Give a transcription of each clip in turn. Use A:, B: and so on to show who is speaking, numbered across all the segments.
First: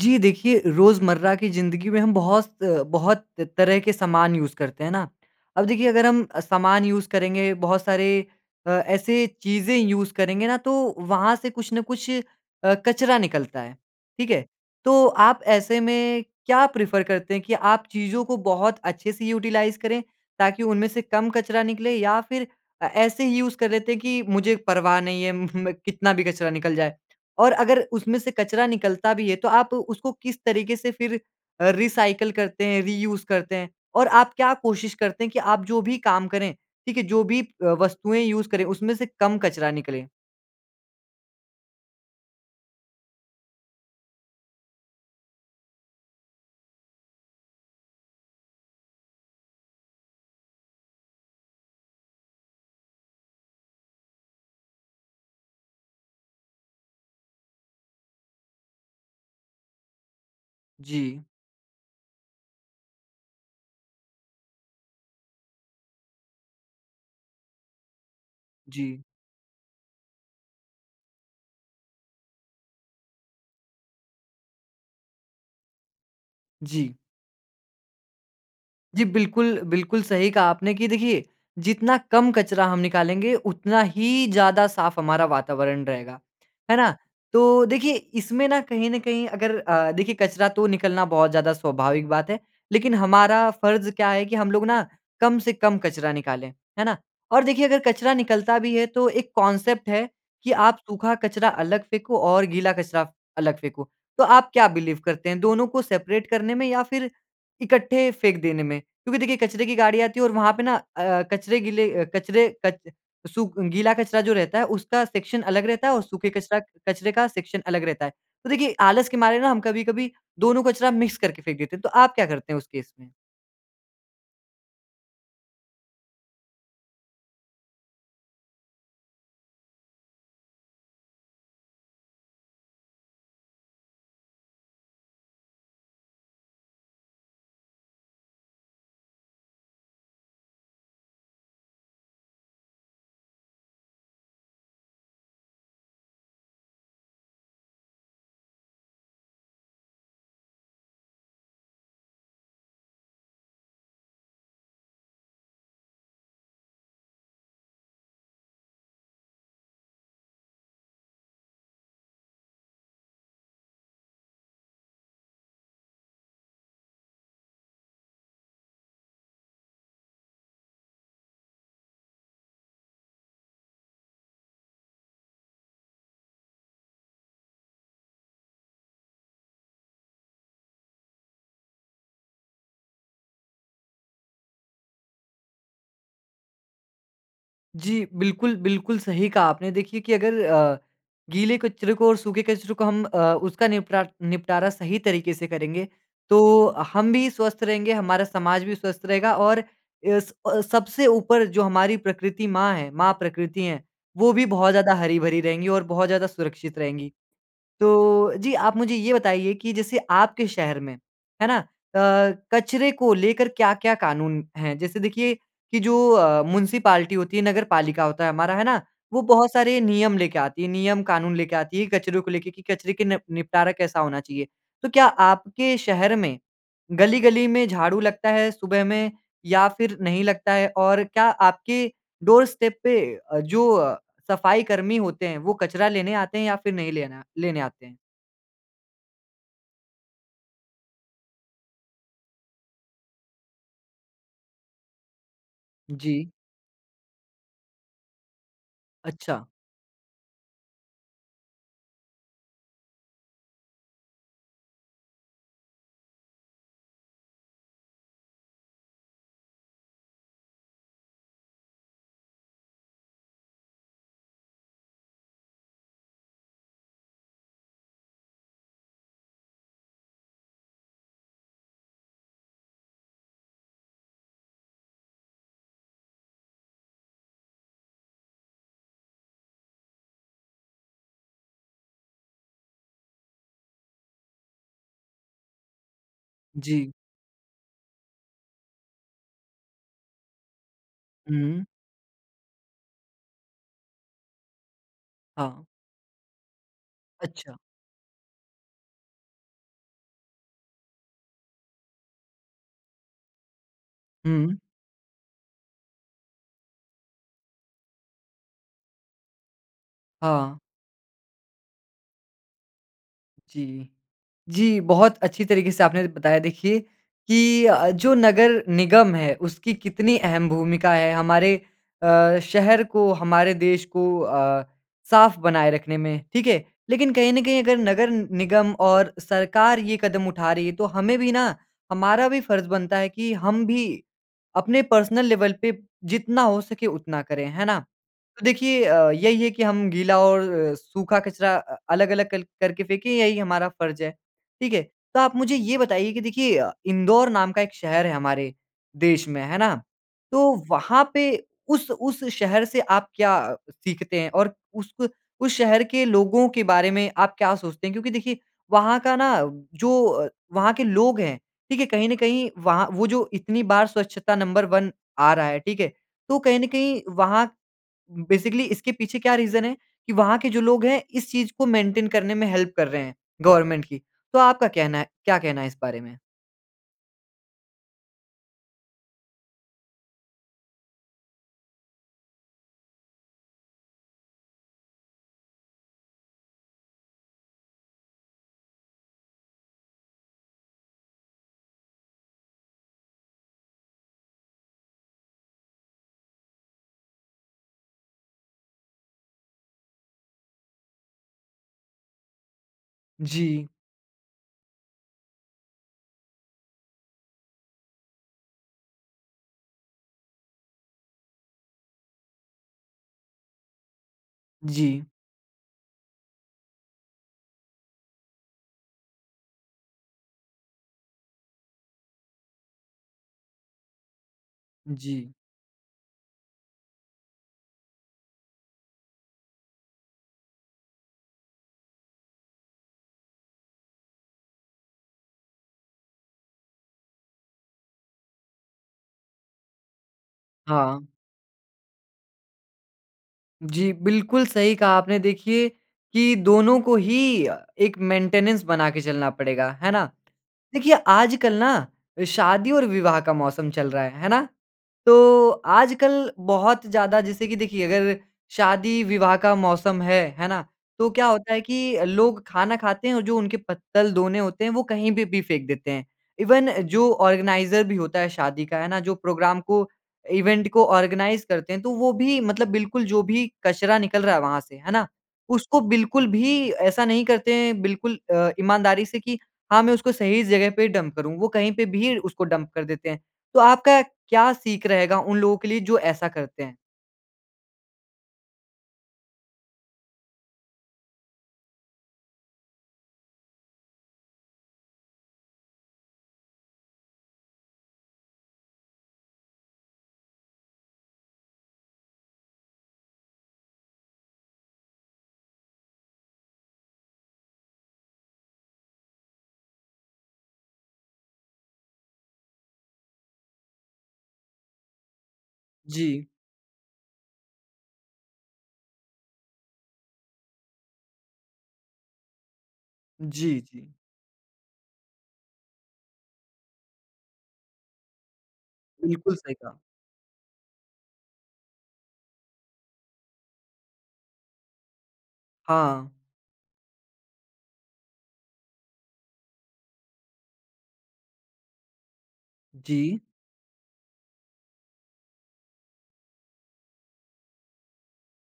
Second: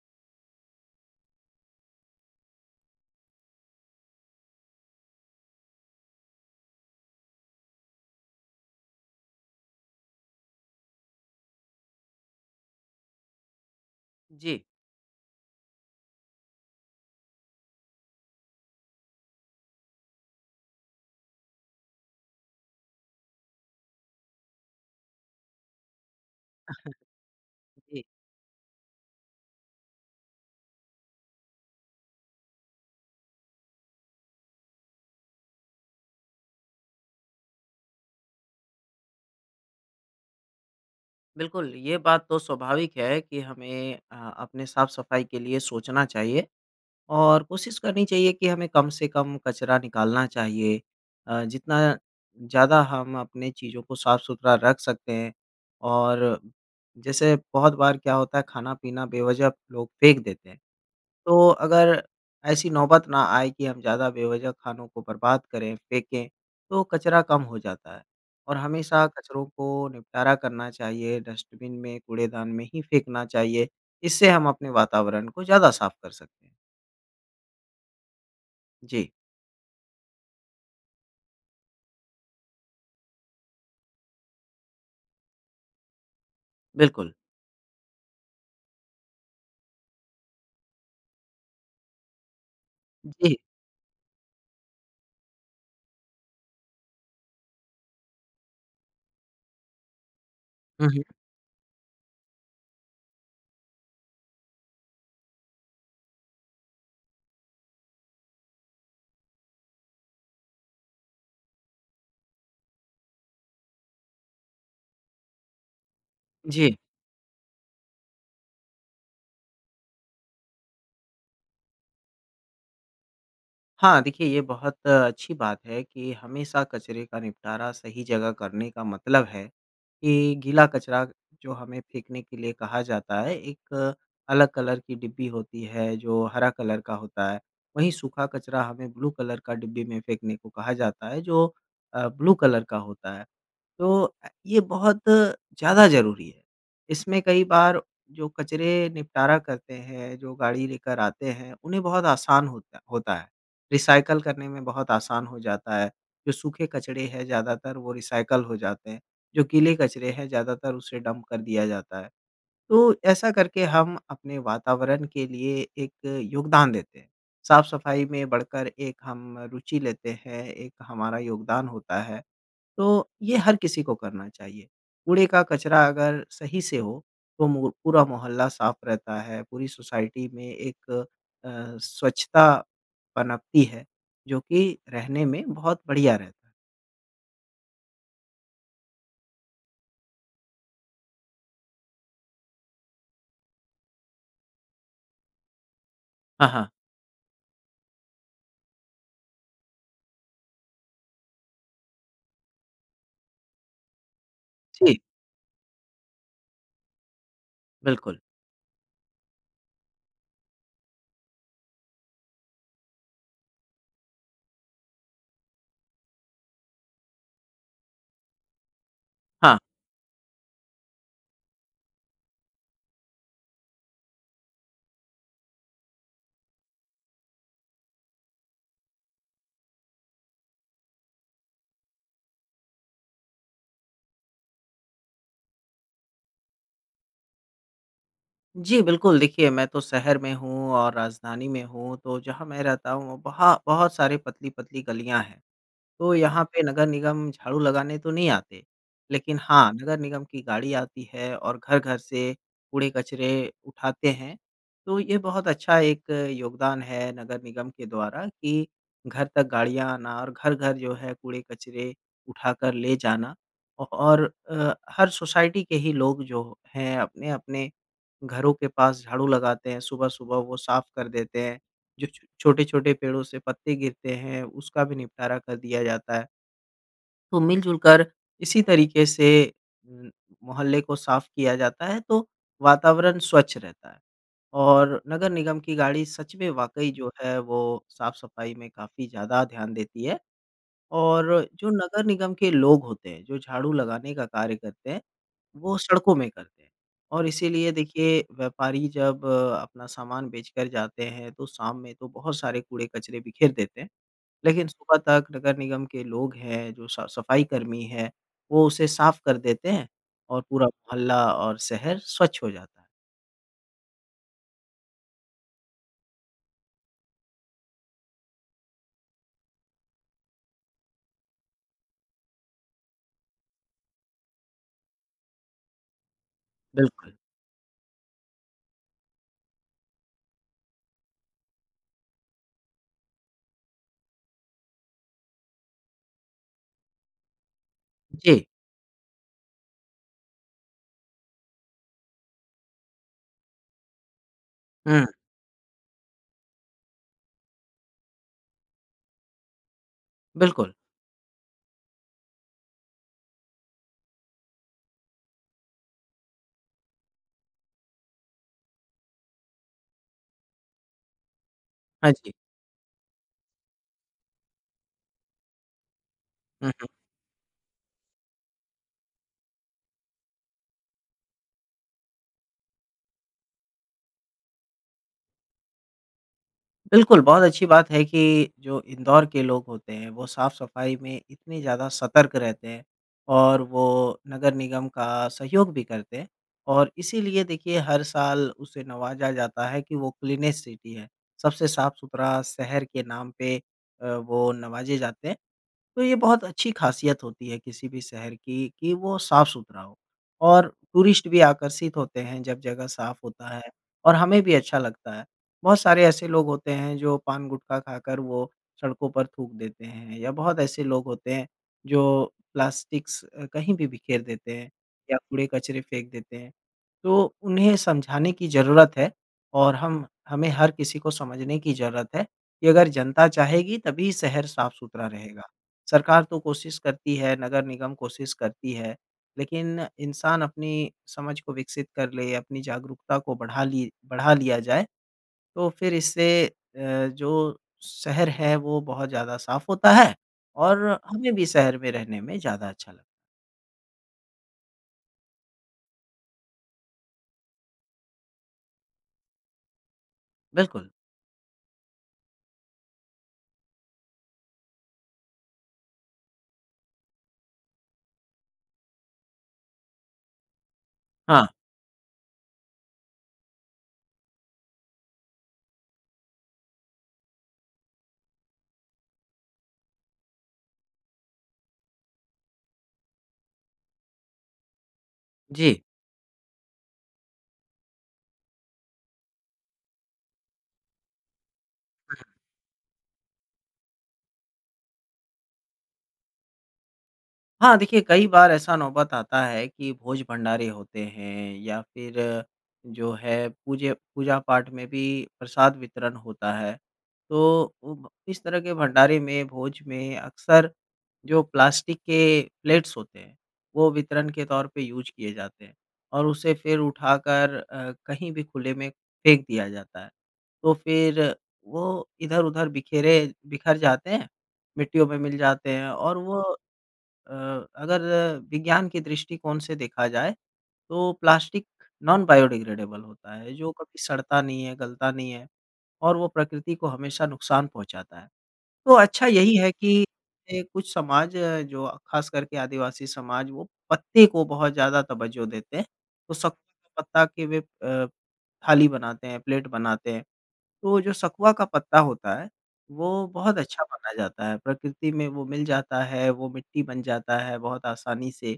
A: जी देखिए रोज़मर्रा की ज़िंदगी में हम बहुत बहुत तरह के सामान यूज़ करते हैं ना। अब देखिए अगर हम सामान यूज़ करेंगे, बहुत सारे अ, ऐसे चीज़ें यूज़ करेंगे ना तो वहाँ से कुछ ना कुछ अ, कचरा निकलता है, ठीक है।
B: जी।
A: तो आप ऐसे में क्या प्रेफ़र करते हैं कि आप चीज़ों को बहुत अच्छे से यूटिलाइज़ करें ताकि उनमें से कम कचरा निकले या फ़िर अ, ऐसे ही यूज़ कर लेते हैं कि मुझे परवाह नहीं है म अ, कितना भी कचरा निकल जाए? और अगर
B: जी।
A: उसमें से कचरा निकलता भी है तो आप उसको किस तरीक़े से फ़िर अ, रिसायकल करते हैं, रियूज़ करते हैं? और आप क्या कोशिश करते हैं कि आप जो भी काम करें, ठीक है जो भी अ, वस्तुएँ यूज़ करें, उसमें से कम कचरा निकले?
B: बिल्कुल ये बात तो स्वाभाविक है कि हमें अ, अपने साफ़-सफ़ाई के लिए सोचना चाहिए, और कोशिश करनी चाहिए कि हमें कम से कम कचरा निकालना चाहिए। अ, जितना ज़्यादा हम अपनी चीज़ों को साफ़-सुथरा रख सकते हैं और जैसे बहुत बार क्या होता है ख़ाना-पीना बेवज़ह लोग फ़ेंक देते हैं,
A: जी।
B: तो अगर ऐसी नौबत ना आए कि हम ज़्यादा बेवज़ह ख़ानों को बर्बाद करें, फ़ेंके तो कचरा कम हो जाता है और
A: जी।
B: हमेशा कचरों को निपटारा करना चाहिए, डस्टबिन में कूड़ेदान में ही फ़ेंकना चाहिए। इससे हम अपने वातावरण को ज़्यादा साफ़ कर सकते हैं।
A: जी। जी
B: जी।
A: बिल्कुल, बिल्कुल सही कहा आपने कि देखिए जितना कम कचरा हम निकालेंगे उतना ही ज़्यादा साफ़ हमारा वातावरण रहेगा। है ना?
B: बिल्कुल।
A: तो देखिए इसमें ना कहीं न कहीं अगर अ, देखिए कचरा तो निकलना बहुत ज़्यादा स्वाभाविक बात है। लेक़िन
B: जी।
A: हमारा फ़र्ज़ क्या है कि हम लोग ना कम से कम कचरा निकालें। है ना? और देखिए अगर कचरा निकलता भी है तो एक कॉन्सेप्ट है कि आप
B: हुँ, हुँ।
A: सूखा कचरा अलग फ़ेंको, और गीला कचरा आप अलग फ़ेंको। तो आप क्या बिलीव करते हैं? दोनों को सेपरेट करने में या फ़िर इकट्ठे फ़ेंक देने में? क्योंकि देखिए कचरे की गाड़ी आती है और वहाँ पे ना अ अ, कचरे गीले अ, कचरे कच सुख गीला कचरा जो रहता है उसका सेक्शन अलग रहता है और सूखे कचरा
B: जी।
A: कचरे का सेक्शन अलग रहता है। तो देखिए आलस के मारे ना हम कभी-कभी दोनों कचरा मिक्स करके फ़ेंक देते हैं। तो आप क्या करते हैं उस केस में?
B: हाँ, देखिए ये बहुत अ, अच्छी बात है कि हमेशा कचरे का निपटारा सही जगह करने का मतलब है कि गीला कचरा जो हमें फ़ेंकने के लिए कहा जाता है, एक अलग कलर की डिब्बी होती है, जो हरा कलर का होता है। वहीं सूखा कचरा हमें ब्लू कलर का डिब्बी में फ़ेंकने को कहा जाता है जो, अ, ब्लू कलर का होता है। तो अ, ये बहुत ज़्यादा ज़रूरी है। इसमें कई बार जो कचरे निपटारा करते हैं जो गाड़ी लेकर आते हैं उन्हें बहुत आसान होता होता है। रिसाइकल करने में बहुत आसान हो जाता है जो सूखे कचरे हैं ज़्यादातर वो रिसाइकल हो जाते हैं जो गीले कचरे हैं ज़्यादातर उसे डंप कर दिया जाता है। तो ऐसा करके हम अपने वातावरण के लिए एक योगदान देते हैं साफ़-सफ़ाई में बढ़कर एक हम रुचि लेते हैं, एक हमारा योगदान होता है, तो ये हर किसी को करना चाहिए। कूड़े का कचरा अगर सही से हो तो मू पूरा मोहल्ला साफ़ रहता है, पूरी सोसाइटी में एक अ, स्वच्छता पनपती है जो कि रहने में बहुत बढ़िया रहता है।
A: जी बिल्कुल, बिल्कुल सही कहा आपने। देखिए कि अगर अ, गीले कचरे को और सूखे कचरे को हम अ, उसका निपटा निपटारा सही तरीके से करेंगे।
B: हाँ,
A: तो
B: हाँ।
A: हम भी स्वस्थ रहेंगे, हमारा समाज भी स्वस्थ रहेगा और एस अ, सबसे ऊपर जो हमारी प्रकृति माँ है, माँ प्रकृति है। वो भी बहुत ज़्यादा
B: जी।
A: हरी-भरी रहेंगी और बहुत ज़्यादा सुरक्षित रहेंगी।
B: बिल्कुल।
A: तो जी, आप मुझे ये बताइए कि जैसे आपके शहर में। है ना? अ, कचरे को लेकर क्या-क्या कानून हैं? जैसे देखिए कि जो अ, म्युनिसिपालिटी होती है, नगरपालिका होता है हमारा। है ना? वो बहुत
B: हाँ।
A: सारे नियम लेके आती है। नियम, कानून लेके आती है कचरो को लेके कि कचरे का नेप निपटारा कैसा होना चाहिए। तो क्या आपके शहर में गली-गली में झाड़ू लगता है सुबह में या फ़िर नहीं लगता है? और क्या आपके डोरस्टेप पे अ, जो अ, सफाई कर्मी होते हैं वो कचरा लेने आते हैं या फ़िर नहीं लेना लेने आते हैं?
B: जी, बिल्कुल देखिए मैं तो शहर में हूँ और राजधानी में हूँ तो जहाँ मैं रहता हूँ वहाँ बहुत सारे पतली-पतली गलियाँ हैं। तो
A: जी।
B: यहाँ पे नगर निगम झाड़ू लगाने तो नहीं आते। लेकिन
A: अच्छा।
B: हाँ, नगर निगम की गाड़ी आती है और घर-घर से कूड़े-कचरे उठाते हैं। तो ये बहुत अच्छा एक योगदान है नगर निगम के द्वारा कि घर तक गाड़ियाँ आना और घर-घर जो है कूड़े-कचरे उठाकर ले जाना। ओ और अ, हर सोसाइटी के ही लोग जो हैं अपने-अपने घरों के पास झाड़ू लगाते हैं सुबह-सुबह वो साफ कर देते हैं। जो छो छोटे-छोटे पेड़ों से पत्ते गिरते हैं उसका भी निपटारा कर दिया जाता है। तो मिल-जुल कर इसी तरीके से उ मोहल्ले को साफ किया जाता है, तो वातावरण स्वच्छ रहता है। और नगर निगम की गाड़ी सच में वाक़ई
A: जी।
B: जो है वो साफ़-सफाई में काफ़ी ज़्यादा ध्यान देती है। और
A: हुँ।
B: जो नगर निगम के लोग होते हैं जो झाड़ू लगाने का कार्य करते हैं
A: हाँ।
B: वो सड़कों में करते हैं। और
A: अच्छा।
B: इसलिए देखिए, व्यापारी जब अ, अपना सामान बेचकर जाते हैं तो शाम में तो बहुत सारे कूड़े-कचरे बिखेर देते हैं।
A: हुँ।
B: लेकिन सुबह तक नगर निगम के लोग हैं जो स सफाई कर्मी हैं, वो उसे साफ कर देते हैं और
A: हाँ।
B: पूरा मोहल्ला और शहर स्वच्छ हो जाता है।
A: जी, जी, बहुत अच्छी तरीके से आपने बताया देखिए कि अ अ, जो नगर निगम है, उसकी कितनी अहम भूमिका है हमारे अ, शहर को, हमारे देश को अ, साफ बनाए रखने में, ठीक है। लेकिन
B: बिल्कुल।
A: कहीं न कहीं अगर नगर निगम और सरकार ये कदम उठा रही है, तो हमें भी ना हमारा भी फर्ज़ बनता है कि हम भी अपने पर्सनल लेवल पे जितना हो सके उतना करे, है ना?
B: जी।
A: तो देखिए अ, यही है कि हम गीला और सूखा कचरा अ, अलग-अलग कल करके फेंके, यही हमारा फर्ज है, ठीक है।
B: हुँ।
A: तो आप मुझे ये बताइए कि देखिए अ, इंदौर नाम का एक शहर है हमारे देश में है ना, तो
B: बिल्कुल।
A: वहाँ पे उस उस शहर से आप क्या सीखते हैं? और उसक उस शहर के लोगों के बारे में आप क्या सोचते हैं? क्योंकि देखिए वहाँ का ना जो अ, वहाँ के लोग है, देखिए कहीं
B: हाँ
A: न
B: जी।
A: कहीं वहाँ वो जो इतनी बार स्वच्छता नंबर 1 आ रहा है, ठीक है। तो कहीं न
B: हुँ, हुँ।
A: कहीं वहाँ उम, बेसिकली इसके पीछे क्या रीज़न है कि वहाँ के जो लोग हैं, इस चीज़ को मेंटेन करने में हेल्प कर रहे हैं गवर्नमेंट की, तो आपका कहना है क्या कहना है इस बारे में?
B: बिल्कुल, बहुत अच्छी बात है कि जो इंदौर के लोग होते हैं, वो साफ़-सफ़ाई में इतनी ज़्यादा सतर्क रहते हैं और वो नगर निगम का सहयोग भी करते हैं और इसीलिए देखिए हर साल उसे नवाज़ा जाता है कि वो क्लीनेस्ट सिटी है। सबसे साफ़-सुथरा शहर के नाम पे अ, वो नवाज़े जाते हैं। तो ये बहुत अच्छी खासियत होती है, किसी भी शहर की कि वो साफ़-सुथरा हो और टूरिस्ट भी आकर्षित होते हैं जब जगह साफ होता है
A: जी।
B: और हमें भी अच्छा लगता है। बहुत सारे ऐसे लोग होते हैं, जो पान-गुटखा खाकर वो सड़कों पर थूक देते हैं या बहुत ऐसे लोग होते हैं जो प्लास्टिक्स कहीं भी बिखेर देते हैं
A: जी।
B: या कूड़े-कचरे फेंक देते हैं। तो उन्हें समझाने की ज़रूरत है और हम हमें हर किसी को समझने की ज़रूरत है कि अगर जनता चाहेगी तभी शहर साफ़-सुथरा
A: जी।
B: रहेगा। सरकार तो कोशिश करती है, नगर निगम कोशिश करती है, लेकिन इंसान अपनी समझ को विकसित कर ले, अपनी जागरूकता को बढ़ा ली बढ़ा लिया जाए, तो फिर इससे अ, जो शहर है वो बहुत ज़्यादा साफ होता है और
A: हाँ।
B: हमें भी शहर में रहने में ज़्यादा अच्छा लगता है।
A: जी, बिल्कुल सही कहा आपने। देखिए कि दोनों को ही एक मेंटेनेंस बना के चलना पड़ेगा, है ना?
B: बिल्कुल।
A: देखिए आजकल ना शादी और विवाह का मौसम चल रहा है, है ना? तो आजकल बहुत ज़्यादा जैसे कि देखिए अगर शादी-विवाह का मौसम है। है ना? तो क्या होता
B: हाँ।
A: है कि लोग खाना खाते हैं और जो उनके पत्तल-दोने होते हैं वो कहीं पे भी फेंक देते हैं। इवन जो ऑर्गेनाइज़र भी होता है शादी का। है ना? जो प्रोग्राम को, इवेंट को ऑर्गनाइज़ करते हैं। तो वो भी मतलब बिल्कुल जो भी कचरा निकल रहा है वहाँ से, है ना? उसको
B: जी।
A: बिल्कुल भी ऐसा नहीं करते हैं बिल्कुल अ, ईमानदारी से कि हाँ मैं उसको सही जगह पे डंप करूँ। वो कहीं पे भी
B: [unintelligible]
A: उसको डंप कर देते हैं। तो आपका क्या सीख रहेगा उन लोगों के लिए जो ऐसा करते हैं?
B: हाँ, देखिए कई बार ऐसा नौबत आता है कि भोज-भंडारे होते हैं या फ़िर जो है पूजे पूजा-पाठ में भी प्रसाद वितरण होता है। तो उब इस तरह के भंडारे में, भोज में अक्सर जो प्लास्टिक के प्लेट्स होते हैं। वो वितरण के तौर पे यूज़ किए जाते हैं और उसे फ़िर उठाकर अ, कहीं भी खुले में फेंक दिया जाता है। तो फ़िर वो इधर-उधर बिखेरे बिखर जाते हैं, मिट्टियों में मिल जाते हैं। और
A: जी।
B: वो अ, अगर विज्ञान के दृष्टिकोण से देखा जाए, तो प्लास्टिक नॉन बायोडिग्रेडेबल होता है
A: जी,
B: जो
A: जी।
B: कभी सड़ता नहीं है, गलता नहीं है और वो प्रकृति को हमेशा नुकसान पहुँचाता है। तो अच्छा
A: बिल्कुल, सही
B: यही है
A: कहा।
B: कि ए कुछ समाज जो ख़ासकर के आदिवासी समाज वो पत्ते को बहुत ज़्यादा तवज्जो देते हैं।
A: हाँ।
B: तो सकुए के पत्ता के वह अ, थाली बनाते हैं, प्लेट बनाते हैं। तो वो जो सकुआ का पत्ता होता है
A: जी।
B: वो बहुत अच्छा माना जाता है, प्रकृति में वो मिल जाता है, वो मिट्टी बन जाता है बहुत आसानी से।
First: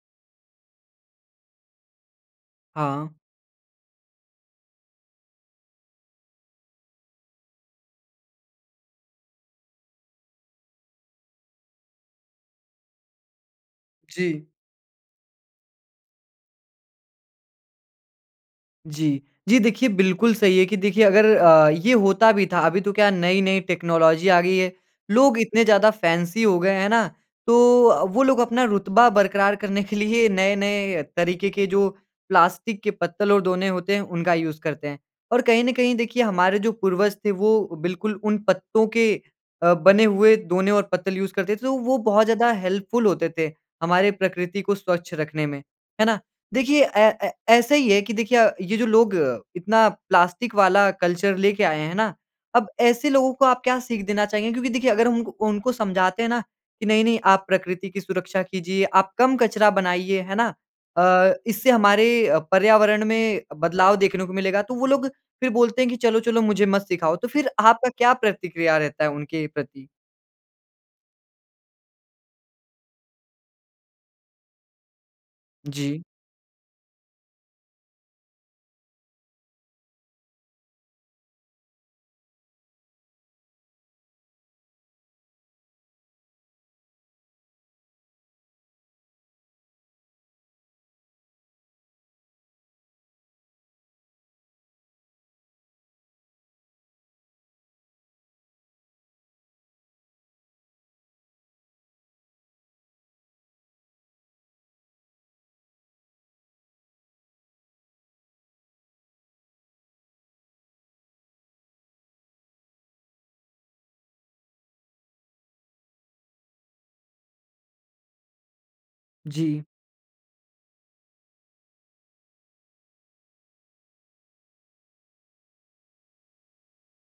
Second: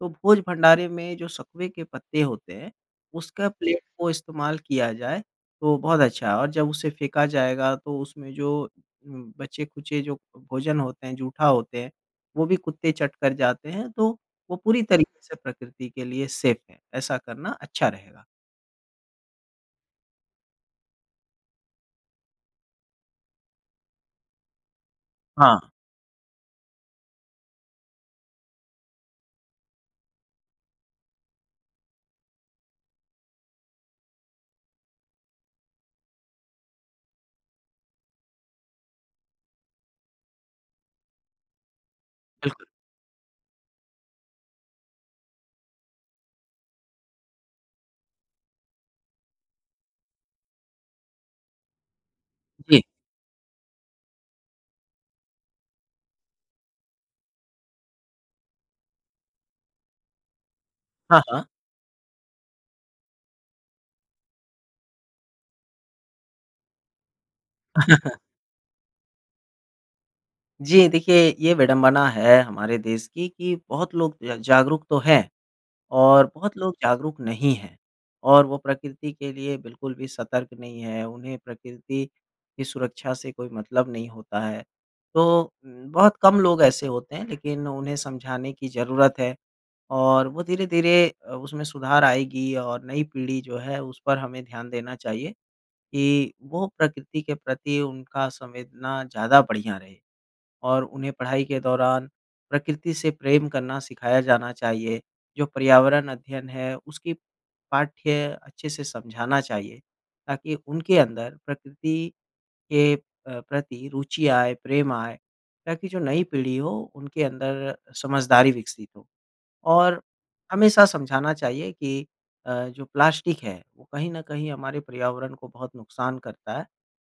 B: तो भोज-भंडारे में जो सकुए के पत्ते होते हैं,
A: हाँ।
B: उसका प्लेट को इस्तेमाल किया जाए तो बहुत अच्छा है और जब उसे फेंका जाएगा तो उसमें जो बचे-खुचे जो भोजन होते हैं, जूठा होते हैं, वो भी कुत्ते चट कर जाते हैं। तो
A: जी।
B: वो पूरी तरीके से प्रकृति के लिए सेफ है। ऐसा करना अच्छा रहेगा।
A: जी। जी, देखिए बिल्कुल सही है कि देखिए अगर अ, ये होता भी था, अभी तो क्या नई-नई टेक्नोलॉजी आ गयी है, लोग इतने
B: हाँ।
A: ज़्यादा फैंसी हो गए हैं है ना, तो अ, वो लोग अपना रुतबा बरकरार करने के लिए नए-नए तरीक़े के जो प्लास्टिक के पत्तल और ढोने होते हैं उनका यूज़ करते हैं। और कहीं न कहीं देखिए हमारे जो पूर्वज थे वो बिल्कुल उन पत्तों के अ, बने हुए ढोने और पत्तल यूज़ करते थे तो वो बहुत ज़्यादा
B: बिल्कुल।
A: हेल्पफ़ुल होते थे, हमारे प्रकृति को स्वच्छ रखने में, है ना? देखिए ए ए ऐसा ही है कि देखिए ये जो लोग इतना प्लास्टिक वाला कल्चर लेके आए हैं ना, अब
B: जी।
A: ऐसे लोगों को आप क्या सीख देना चाहेंगे? क्योंकि देखिए अगर हम उनक उनको समझाते हैं ना कि नहीं, नहीं आप प्रकृति की सुरक्षा कीजिए, आप कम कचरा बनाइए, है ना,
B: हाँ,
A: अ,
B: हाँ।
A: इससे हमारे अ, पर्यावरण में बदलाव देखने को मिलेगा तो वो लोग फ़िर बोलते हैं कि चलो-चलो मुझे मत सिखाओ। तो फ़िर आपका क्या प्रतिक्रिया रहता है उनके प्रति?
B: जी देखिए ये विड़ंबना है हमारे देश की कि बहुत लोग ज जागरूक तो हैं
A: जी।
B: और बहुत लोग जागरूक नहीं हैं। और वो प्रकृति के लिए बिल्कुल भी सतर्क नहीं हैं, उन्हें प्रकृति की सुरक्षा से कोई मतलब नहीं होता है। तो म बहुत कम लोग ऐसे होते हैं लेक़िन उन्हें समझाने की ज़रूरत है और वो धीरे-धीरे अ, उसमें सुधार आएगी और नई पीढ़ी जो है उस पर हमें ध्यान देना चाहिए कि वो प्रकृति के प्रति उनका संवेदना ज़्यादा बढ़ियाँ रहे। और उन्हें पढ़ाई के दौरान प्रकृति से प्रेम करना सिखाया जाना चाहिए जो पर्यावरण अध्ययन है उसकी पाठ्य अच्छे से समझाना चाहिए, ताकि उनके अंदर प्रकृति के अ, प्रति रुचि आए, प्रेम आए ताकि जो नई पीढ़ी हो उनके अंदर समझदारी विकसित हो।
A: जी।
B: और हमेशा समझाना चाहिए कि अ, जो प्लास्टिक है वो कहीं न कहीं हमारे पर्यावरण को बहुत नुकसान करता है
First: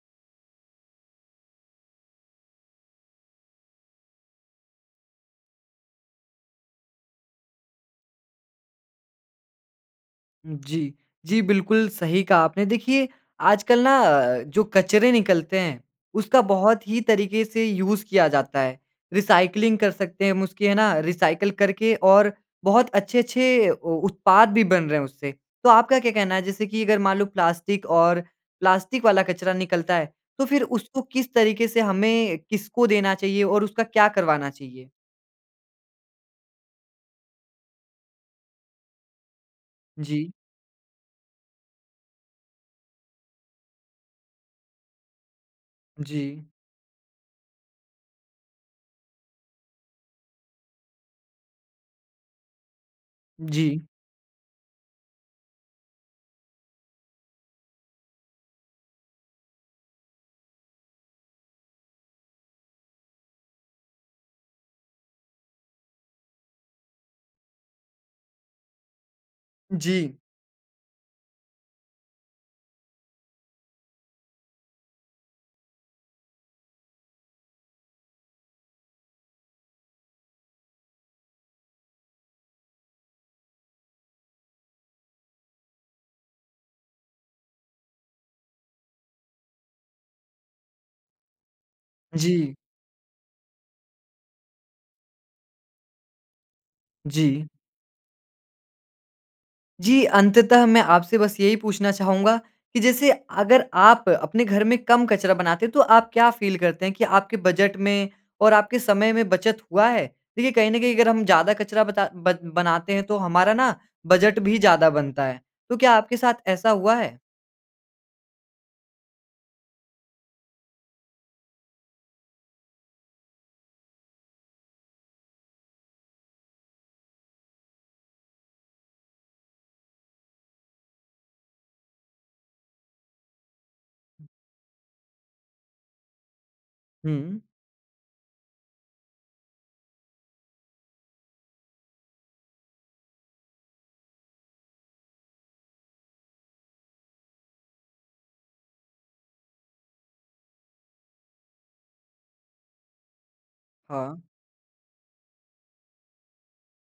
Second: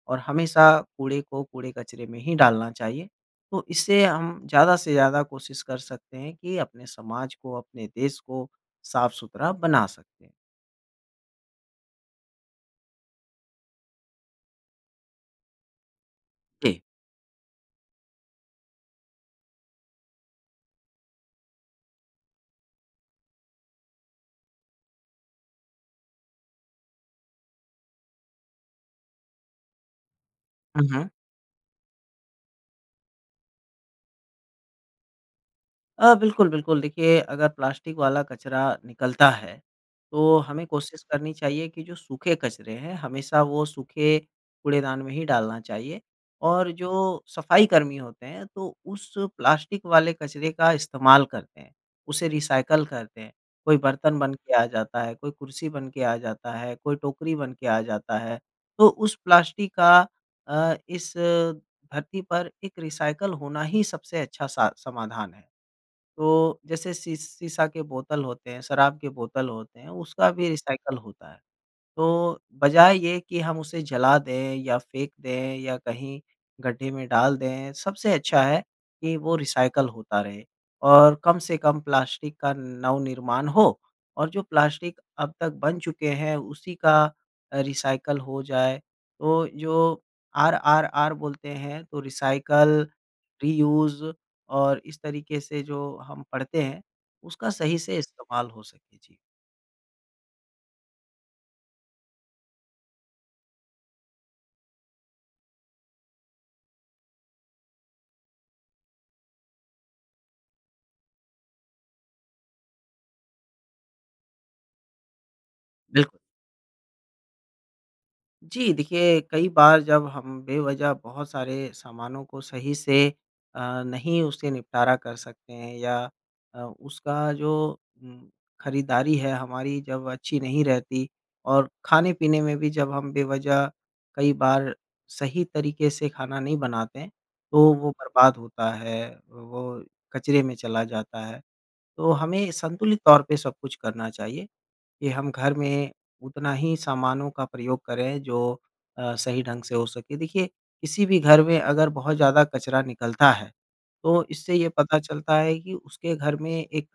B: और हमेशा कूड़े को कूड़े-कचरे में ही डालना चाहिए। तो इससे हम ज़्यादा से ज़्यादा कोशिश कर सकते हैं कि अपने समाज को अपने देश को साफ़-सुथरा बना सकें।
A: जी। जी, बिल्कुल सही कहा आपने। देखिए आजकल ना अ, जो कचरे निकलते हैं, उसका
B: के
A: बहुत ही तरीक़े से यूज़ किया जाता है। रिसाइक्लिंग कर सकते हैं हम उसकी है ना, रिसाइकिल करके और बहुत अच्छे-अच्छे ओ उत्पाद भी बन रहे हैं उससे। तो आपका क्या कहना है जैसे कि अगर मान लो प्लास्टिक और प्लास्टिक वाला कचरा निकलता है तो फ़िर
B: हुँ,
A: उसको
B: हुँ।
A: किस तरीक़े से हमें किसको देना चाहिए और उसका क्या करवाना चाहिए?
B: अ, बिल्कुल, बिल्कुल देखिए अगर प्लास्टिक वाला कचरा निकलता है,
A: जी।
B: तो हमें कोशिश करनी चाहिए कि जो सूखे कचरे हैं, हमेशा वह सूखे कूड़ेदान में ही डालना चाहिए
A: जी।
B: और जो सफाई कर्मी होते हैं तो उस प्लास्टिक वाले कचरे का इस्तेमाल करते हैं। उसे रिसाइकल करते हैं। कोई
A: जी।
B: बर्तन बन के आ जाता है, कोई कुर्सी बन के आ जाता है, कोई टोकरी बन के आ जाता है, तो उस प्लास्टिक का अ, इस धरती पर एक रिसाइकल होना ही सबसे अच्छा सा समाधान है। तो जैसे सी सीसा के बोतल होते हैं, शराब के बोतल होते हैं,
A: जी।
B: उसका भी रिसाइकल होता है। तो बजाय ये कि हम उसे जला दें या फेंक दें या कहीं गड्ढे में डाल दें, सबसे अच्छा है कि वो रिसाइकल होता रहे और कम से कम प्लास्टिक का नवनिर्माण हो और जो प्लास्टिक अब तक बन चुके हैं, उसी का अ, रिसाइकल हो जाए। तो जो आरआरआर बोलते हैं तो
A: जी।
B: रिसाइकल, रियूज और इस तरीके से जो हम पढ़ते हैं,
A: जी।
B: उसका सही से इस्तेमाल हो सके। जी।
A: जी अंततः मैं आपसे बस यही पूछना चाहूँगा कि जैसे अगर आप अपने घर में कम कचरा बनाते, तो आप क्या फील करते हैं कि आपके बजट में और आपके समय में बचत हुआ है? देखिए कहीं न कहीं अगर हम ज़्यादा कचरा बता बद बनाते हैं, तो हमारा ना बजट भी ज़्यादा बनता है। तो क्या
B: बिल्क
A: आपके साथ ऐसा हुआ है?
B: जी, देखिए, कई बार जब हम बेवजह बहुत सारे सामानों को सही से अ, नहीं उसे निपटारा कर सकते हैं या अ, उसका जो उम, खरीदारी है हमारी जब अच्छी नहीं रहती और खाने-पीने में भी जब हम बेवजह कई बार सही तरीके से खाना नहीं बनाते हैं,
A: हुँ।
B: तो वो बर्बाद होता है, वो कचरे में चला जाता है। तो हमें संतुलित तौर पे सब कुछ करना चाहिए, कि हम घर में उतना ही सामानों का प्रयोग करें जो अ, सही ढंग से हो सके। देखिए किसी भी घर में अगर बहुत ज़्यादा कचरा निकलता है, तो
A: हाँ।
B: इससे ये पता चलता है कि उसके घर में एक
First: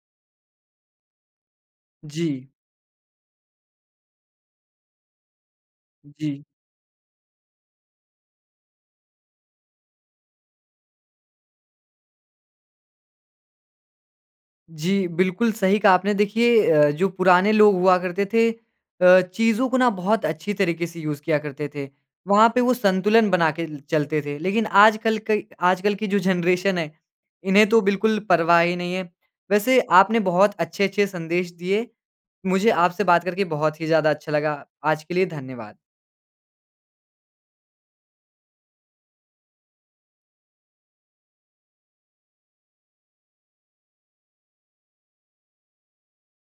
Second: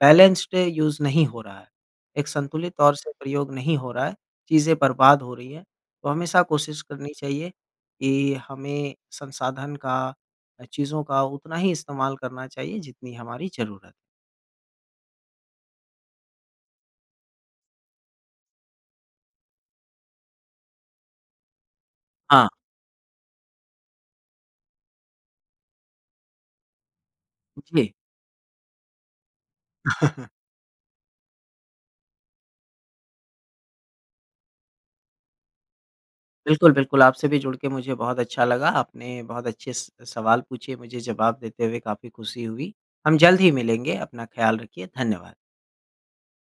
B: बैलेंस्ड यूज़ नहीं हो रहा है, एक
A: जी।
B: संतुलित तौर से प्रयोग नहीं हो रहा है, चीज़ें बर्बाद हो रही हैं। तो हमेशा
A: जी।
B: कोशिश करनी चाहिए कि हमें संसाधन का अ, चीज़ों का उतना ही इस्तेमाल करना चाहिए जितनी हमारी ज़रूरत है।
A: जी, बिल्कुल सही कहा आपने, देखिए अ, जो पुराने लोग हुआ करते थे, अ, चीज़ो को ना बहुत अच्छी तरीके से यूज़ किया करते थे। वहाँ
B: हाँ।
A: पे वो संतुलन बना के ल चलते थे, लेकिन आजकल कै आजकल की जो जेनरेशन है, इन्हें तो
B: पूछिए।
A: बिल्कुल परवाह ही नही है। वैसे आपने बहुत अच्छे-अच्छे संदेश दिए, मुझे आपसे बात करके बहुत ही ज़्यादा अच्छा लगा। आज के लिए धन्यवाद।
B: बिल्कुल, बिल्कुल, आपसे भी जुड़ के मुझे बहुत अच्छा लगा। आपने बहुत अच्छे स सवाल पूछे, मुझे जवाब देते हुए काफ़ी खुशी हुई। हम जल्द ही मिलेंगे, अपना ख्याल रखिए। धन्यवाद।